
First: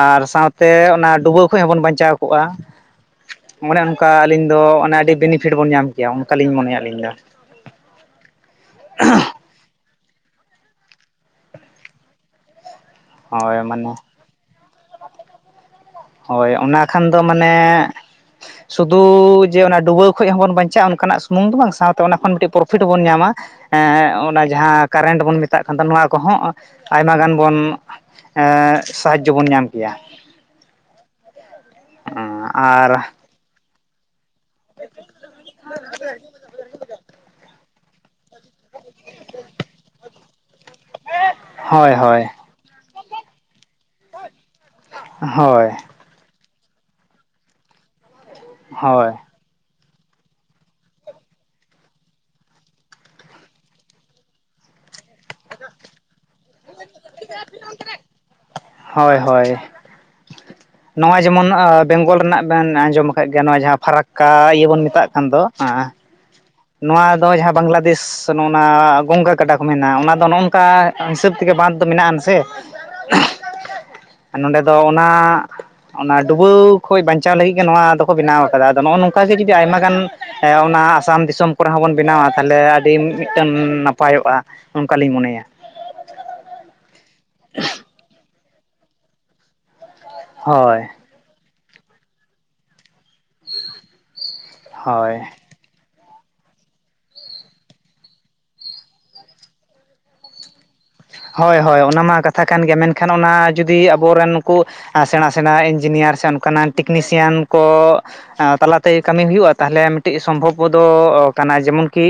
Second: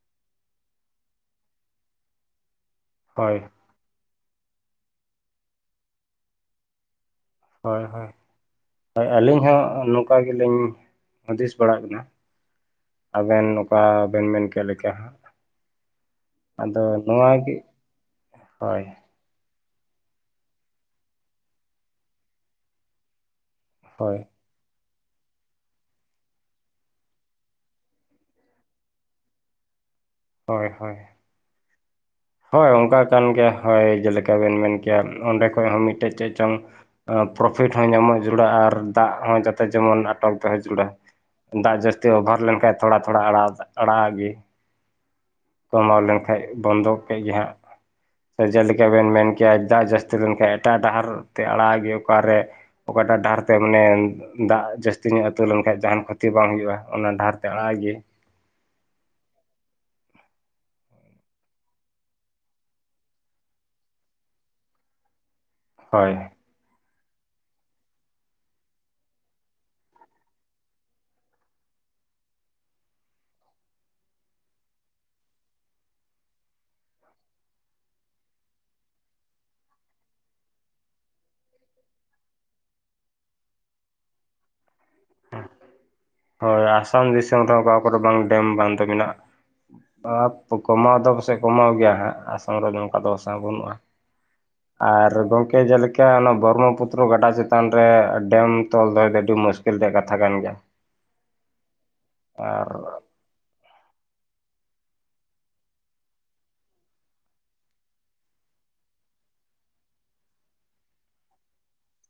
ᱟᱨ ᱥᱟᱶᱛᱮ ᱚᱱᱟ ᱰᱩᱵᱟᱹ ᱠᱷᱚᱡ ᱦᱚᱸᱵᱚᱱ ᱵᱟᱧᱪᱟᱣ ᱠᱚᱜᱼᱟ ᱾ ᱦᱳᱭ ᱾ ᱚᱱᱮ ᱚᱱᱠᱟ ᱟᱹᱞᱤᱧ ᱫᱚ ᱚᱱᱮ ᱟᱹᱰᱤ ᱵᱮᱱᱤᱯᱷᱤᱴ ᱵᱚᱱ ᱧᱟᱢ ᱠᱮᱭᱟ ᱚᱱᱠᱟ ᱞᱤᱧ ᱢᱚᱱᱮᱭᱟ ᱟᱹᱞᱤᱧ ᱫᱚ ᱾ ᱦᱳᱭ ᱦᱳᱭ ᱾ ᱦᱳᱭ ᱟᱹᱞᱤᱧ ᱦᱚᱸ ᱱᱚᱝᱠᱟ ᱜᱮ ᱞᱤᱧ ᱦᱩᱫᱤᱥ ᱵᱟᱲᱟᱜ ᱠᱟᱱᱟ ᱾ ᱟᱵᱮᱱ ᱦᱳᱭ ᱚᱠᱟ ᱢᱟᱱᱮ ᱵᱮᱱ ᱢᱮᱱ ᱠᱮᱫ ᱞᱮᱠᱟ ᱦᱟᱸᱜ ᱾ ᱦᱳᱭ ᱚᱱᱟ ᱠᱷᱟᱱ ᱫᱚ ᱢᱟᱱᱮ ᱜᱮ ᱦᱳᱭ ᱥᱩᱫᱩ ᱡᱮ ᱚᱱᱟ ᱰᱩᱵᱟᱹᱣ ᱠᱷᱚᱱ ᱦᱚᱸᱵᱚᱱ ᱵᱟᱧᱪᱟᱜᱼᱟ ᱚᱱᱠᱟᱱᱟᱜ ᱥᱩᱢᱩᱝ ᱫᱚ ᱵᱟᱝ ᱥᱟᱶᱛᱮ ᱚᱱᱟ ᱠᱷᱚᱱ ᱢᱤᱫᱴᱤᱡ ᱯᱨᱚᱯᱷᱤᱴ ᱵᱚᱵᱚᱱ ᱧᱟᱢᱟ, ᱦᱳᱭ ᱮᱸ ᱡᱟᱦᱟᱸ ᱠᱟᱨᱮᱱᱴ ᱵᱚᱱ ᱢᱮᱛᱟᱜ ᱠᱟᱱ ᱫᱚ ᱱᱚᱣᱟ ᱠᱚᱦᱚᱸ ᱟᱭᱢᱟ ᱜᱟᱱ ᱵᱚᱱ ᱮᱸᱜ ᱥᱟᱦᱟᱡᱡᱚ ᱵᱚᱱ ᱧᱟᱢ ᱠᱮᱭᱟ ᱾ ᱦᱳᱭ ᱦᱳᱭ ᱾ ᱦᱳᱭ ᱚᱱᱠᱟ ᱟᱨ ᱠᱟᱱ ᱜᱮ ᱦᱳᱭ ᱡᱮᱞᱮᱠᱟ ᱵᱤᱱ ᱢᱮᱱ ᱠᱮᱭᱟ ᱚᱸᱰᱮ ᱠᱷᱚᱡ ᱦᱚᱸ ᱢᱤᱫᱴᱮᱡ ᱪᱮᱫ ᱪᱚᱝ ᱯᱨᱚᱯᱷᱤᱴ ᱦᱚᱸ ᱧᱟᱢᱚᱜ ᱡᱩᱲᱟᱜᱼᱟ, ᱟᱨ ᱫᱟᱜ ᱦᱚᱸ ᱡᱟᱛᱮ ᱡᱮᱢᱚᱱ ᱟᱴᱚᱠ ᱛᱟᱦᱮ ᱡᱟᱨᱩᱲᱟ ᱫᱟᱜ ᱦᱳᱭ ᱡᱟᱹᱥᱛᱤ ᱦᱳᱭ ᱚᱵᱷᱟᱨ ᱞᱮᱱᱠᱷᱟᱡ ᱛᱷᱚᱲᱟ ᱛᱷᱚᱲᱟ ᱟᱲᱟᱜ ᱟᱲᱟᱜ ᱟᱜ ᱜᱮ ᱾ ᱦᱳᱭ ᱠᱚᱢᱟᱣ ᱞᱮᱱᱠᱷᱟᱡ ᱵᱚᱱᱫᱚᱜ ᱠᱮᱫ ᱜᱮ ᱦᱟᱸᱜ ᱥᱮ ᱡᱮᱞᱮᱠᱟ ᱵᱮᱱ ᱦᱳᱭ ᱢᱮᱱ ᱠᱮᱭᱟ ᱫᱟᱜ ᱡᱟᱹᱥᱛᱤ ᱞᱮᱱᱠᱷᱟᱡ ᱮᱴᱟᱜ ᱰᱟᱦᱟᱨ ᱛᱮ ᱟᱲᱟᱜ ᱜᱮ ᱚᱠᱟᱨᱮ ᱚᱠᱟᱴᱟᱜ ᱰᱟᱦᱟᱨ ᱛᱮ ᱢᱟᱱᱮ ᱫᱟᱜ ᱡᱟᱹᱥᱛᱤ ᱧᱚᱜ ᱟᱛᱩ ᱞᱮᱱᱠᱷᱟᱡ ᱡᱟᱦᱟᱱ ᱠᱷᱚᱛᱤ ᱵᱟᱝ ᱦᱩᱭᱩᱜᱼᱟ ᱾ ᱚᱱᱟ ᱰᱟᱦᱟᱨ ᱛᱮ ᱟᱲᱟᱜ ᱟᱜ ᱜᱮ ᱾ ᱦᱳᱭ ᱦᱳᱭ ᱾ [unintelligible] ᱱᱚᱜ-ᱚᱭ ᱡᱮᱢᱚᱱ ᱮᱸ ᱵᱮᱝᱜᱚᱞ ᱨᱮᱱᱟᱜ ᱵᱤᱱ ᱟᱸᱡᱚᱢ ᱟᱠᱟᱫ ᱜᱮᱭᱟ ᱱᱚᱣᱟ ᱡᱟᱦᱟᱸ ᱯᱷᱟᱨᱟᱠᱠᱟ ᱤᱭᱟᱹ ᱵᱚᱱ ᱢᱮᱛᱟᱜ ᱠᱟᱱ ᱫᱚ ᱾ ᱦᱮᱸ ᱦᱳᱭ ᱾ ᱱᱚᱣᱟ ᱫᱚ ᱡᱟᱦᱟᱸ ᱵᱟᱝᱞᱟᱫᱮᱥ ᱥᱮ ᱱᱚᱱᱟ ᱜᱚᱝᱜᱟ ᱜᱟᱰᱟ ᱠᱚ ᱢᱮᱱᱟ ᱚᱱᱟ ᱫᱚ ᱱᱚᱜᱚᱝ ᱠᱟ ᱦᱤᱥᱟᱹᱵ ᱛᱮᱜᱮ ᱵᱟᱱᱛ ᱫᱚ ᱢᱮᱱᱟ ᱟᱱ ᱥᱮ ᱱᱟᱰᱮ ᱫᱚ ᱚᱱᱟ ᱚᱱᱟ ᱰᱩᱵᱟᱹᱣ ᱠᱷᱚᱱ ᱵᱟᱧᱪᱟᱣ ᱞᱟᱹᱜᱤᱫ ᱜᱮ ᱱᱚᱣᱟ ᱫᱚᱠᱚ ᱵᱮᱱᱟᱣ ᱠᱟᱫᱟ ᱟᱫᱚ ᱱᱚᱜᱚ ᱱᱚᱝᱠᱟ ᱜᱮ ᱡᱩᱫᱤ ᱟᱭᱢᱟ ᱜᱟᱱ ᱮ ᱚᱱᱟ ᱟᱥᱟᱢ ᱫᱤᱥᱚᱢ ᱠᱚᱨᱮ ᱦᱚᱸᱵᱚᱱ ᱵᱮᱱᱟᱣᱟ ᱛᱟᱦᱚᱞᱮ ᱟᱹᱰᱤ ᱢᱤᱫᱴᱟᱝ ᱱᱟᱯᱟᱭᱚᱜᱼᱟ᱾ ᱚᱱᱠᱟᱞᱤᱧ ᱢᱚᱱᱮᱭᱟ ᱦᱳᱭ ᱟᱥᱟᱢ ᱫᱤᱥᱚᱢ ᱨᱮᱦᱚᱸ ᱚᱠᱟ ᱠᱚᱨᱮ ᱵᱟᱝ ᱰᱮᱢ ᱫᱚ ᱢᱮᱱᱟᱜ ᱟᱯ ᱦᱳᱭ ᱠᱚᱢᱟᱣ ᱫᱚ ᱯᱟᱥᱮᱡ ᱠᱚᱢᱟᱣ ᱜᱮᱭᱟ ᱦᱟᱸᱜ ᱟᱥᱟᱢ ᱨᱮᱫᱚ ᱱᱚᱝᱠᱟ ᱫᱚ ᱵᱟᱥᱟᱝ ᱵᱟᱹᱱᱩᱜᱼᱟ ᱟᱨ ᱦᱳᱭ ᱜᱚᱝᱠᱮ ᱡᱮᱞᱮᱠᱟ ᱚᱱᱟ ᱵᱨᱢᱚ ᱯᱩᱛᱨᱚ ᱜᱟᱰᱟ ᱪᱮᱛᱟᱱ ᱨᱮ ᱰᱮᱢ ᱛᱚᱞ ᱫᱚᱦᱚᱭ ᱫᱚ ᱟᱹᱰᱤ ᱢᱩᱥ ᱠᱤᱞ ᱨᱮᱭᱟᱜ ᱠᱟᱛᱷᱟ ᱠᱟᱱ ᱜᱮᱭᱟ᱾ ᱦᱚᱭ ᱦᱚᱭ ᱚᱱᱟ ᱢᱟ ᱠᱟᱛᱷᱟ ᱠᱟᱱ ᱟᱨ ᱜᱮᱭᱟ ᱢᱮᱱᱠᱷᱟᱱ ᱚᱱᱟ ᱡᱩᱫᱤ ᱟᱵᱚᱨᱮᱱ ᱱᱩᱠᱩ᱾ ᱟ ᱥᱮᱬᱟ ᱥᱮᱬᱟ ᱤᱱᱡᱤᱱᱤᱭᱟᱨ ᱥᱮ ᱚᱱᱠᱟ ᱱᱟᱜ ᱴᱮᱠᱱᱤᱥᱤᱭᱟᱱ ᱠᱚ ᱟ ᱛᱟᱞᱟᱛᱮ ᱠᱟᱹᱢᱤ ᱦᱩᱭᱩᱜᱼᱟ ᱛᱟᱦᱞᱮ ᱢᱤᱫᱴᱤᱡ ᱥᱚᱢᱵᱷᱚᱵᱫᱚ ᱠᱟᱱᱟ ᱡᱮᱢᱚᱱ ᱠᱤ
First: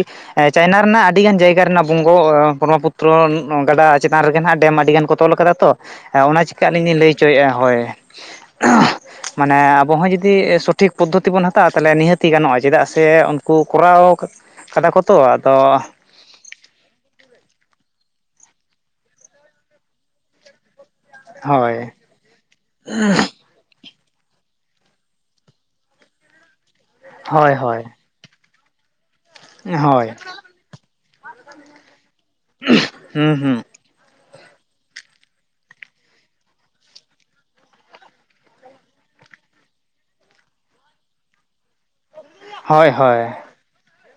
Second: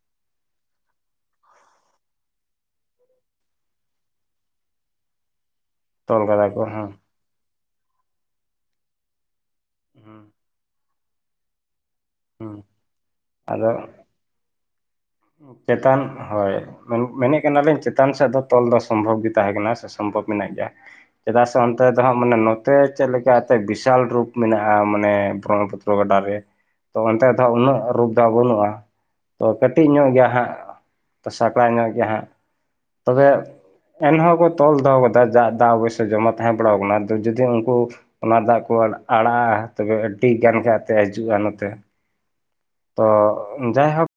ᱪᱟᱭᱱᱟ ᱨᱮᱱᱟᱜ ᱟᱹᱰᱤ ᱜᱟᱱ ᱡᱟᱭᱜᱟ ᱨᱮᱱᱟᱜ ᱵᱩᱢᱵᱷᱳ ᱮ ᱵᱨᱚᱦᱚ ᱯᱩᱛᱨᱚ ᱱᱚ ᱜᱟᱰᱟ ᱪᱮᱛᱟᱱ ᱨᱮᱜᱮ ᱦᱟᱸᱜ ᱰᱮᱢ ᱟᱹᱰᱤ ᱜᱟᱱ ᱠᱚ ᱛᱚᱞ ᱠᱟᱫᱟ ᱛᱚ ᱛᱚᱞ ᱚᱱᱟ ᱠᱟᱫᱟ ᱠᱚ ᱪᱤᱠᱟ ᱟᱹᱞᱤᱧ ᱦᱮᱸ ᱞᱤᱧ ᱞᱟᱹᱭ ᱪᱚᱭᱜᱼᱟ ᱦᱚᱭ᱾ ᱢᱟᱱᱮ ᱟᱵᱚᱸ ᱡᱩᱫᱤ ᱥᱚᱴᱷᱤᱠ ᱯᱚᱫᱽᱫᱷᱚᱛᱤ ᱵᱚᱱ ᱦᱟᱛᱟᱣᱟ ᱛᱟᱦᱚᱞᱮ ᱱᱤᱦᱟᱹᱛ ᱛᱤ ᱦᱮᱸ ᱜᱟᱱᱚᱜᱼᱟ ᱪᱮᱫᱟᱜ ᱥᱮ ᱩᱱᱠᱩ ᱟᱫᱚ ᱠᱚᱨᱟᱣ ᱠᱟᱫᱟ ᱠᱚ ᱛᱚ ᱟᱫᱚ ᱪᱮᱛᱟᱱ ᱦᱳᱭ ᱢᱮᱱ ᱢᱮᱱᱮᱫ ᱠᱟᱱᱟᱞᱤᱧ ᱪᱮᱛᱟᱱ ᱥᱮᱫ ᱫᱚ ᱛᱚᱞ ᱫᱚ ᱥᱚᱢᱵᱷᱚᱵ ᱜᱮ ᱛᱟᱦᱮᱸ ᱠᱟᱱᱟ ᱥᱮ ᱥᱚᱢᱵᱷᱚᱵ ᱢᱮᱱᱟᱜ ᱜᱮᱭᱟ᱾ ᱪᱮᱫᱟᱜ ᱥᱮ ᱚᱱᱛᱮ ᱦᱳᱭ ᱫᱚ ᱦᱟᱸᱜ ᱢᱟᱱᱮ ᱱᱚᱛᱮ ᱪᱮᱫ ᱞᱮᱠᱟ ᱛᱮ ᱵᱤᱥᱟᱞ ᱨᱩᱯ ᱢᱮᱱᱟᱜᱼᱟ ᱢᱟᱱᱮ ᱵᱨᱚᱦᱚᱢᱚ ᱯᱩᱛᱨᱚ ᱜᱟᱰᱟ ᱨᱮ ᱛᱚ ᱚᱱᱛᱮ ᱫᱚ ᱦᱳᱭ ᱦᱟᱸᱜ ᱩᱱᱟᱹᱜ ᱦᱳᱭ ᱨᱩᱯ ᱫᱚ ᱵᱟᱹᱱᱩᱜᱼᱟ ᱛᱚ ᱠᱟᱹᱴᱤᱡ ᱧᱚᱜ ᱦᱳᱭ ᱜᱮᱭᱟ ᱦᱟᱸᱜ ᱥᱟᱠᱲᱟ ᱧᱚᱜ ᱜᱮᱭᱟ ᱦᱟᱸᱜ ᱛᱚᱵᱮ ᱦᱩᱸ ᱦᱩᱸ ᱮᱱᱦᱚᱸ ᱠᱚ ᱛᱚᱞ ᱫᱚᱦᱚ ᱠᱟᱫᱟ ᱡᱟᱜ ᱫᱟᱜ ᱚᱵᱚᱥᱚᱭ ᱡᱚᱢᱟ ᱛᱟᱦᱮᱸ ᱯᱟᱲᱟᱟᱣ ᱠᱟᱱᱟ ᱟᱫᱚ ᱡᱩᱫᱤ ᱩᱱᱠᱩ ᱚᱱᱟ ᱫᱟᱜ ᱠᱚ ᱟᱲᱟᱜᱟᱜᱼᱟ ᱛᱚᱵᱮ ᱟᱹᱰᱤ ᱜᱟᱱ ᱜᱮ ᱟᱛᱮ ᱦᱤᱡᱩᱜᱼᱟ ᱱᱚᱛᱮ᱾ ᱦᱳᱭ ᱛᱚ ᱦᱳᱭ ᱡᱟᱭᱦᱳᱠ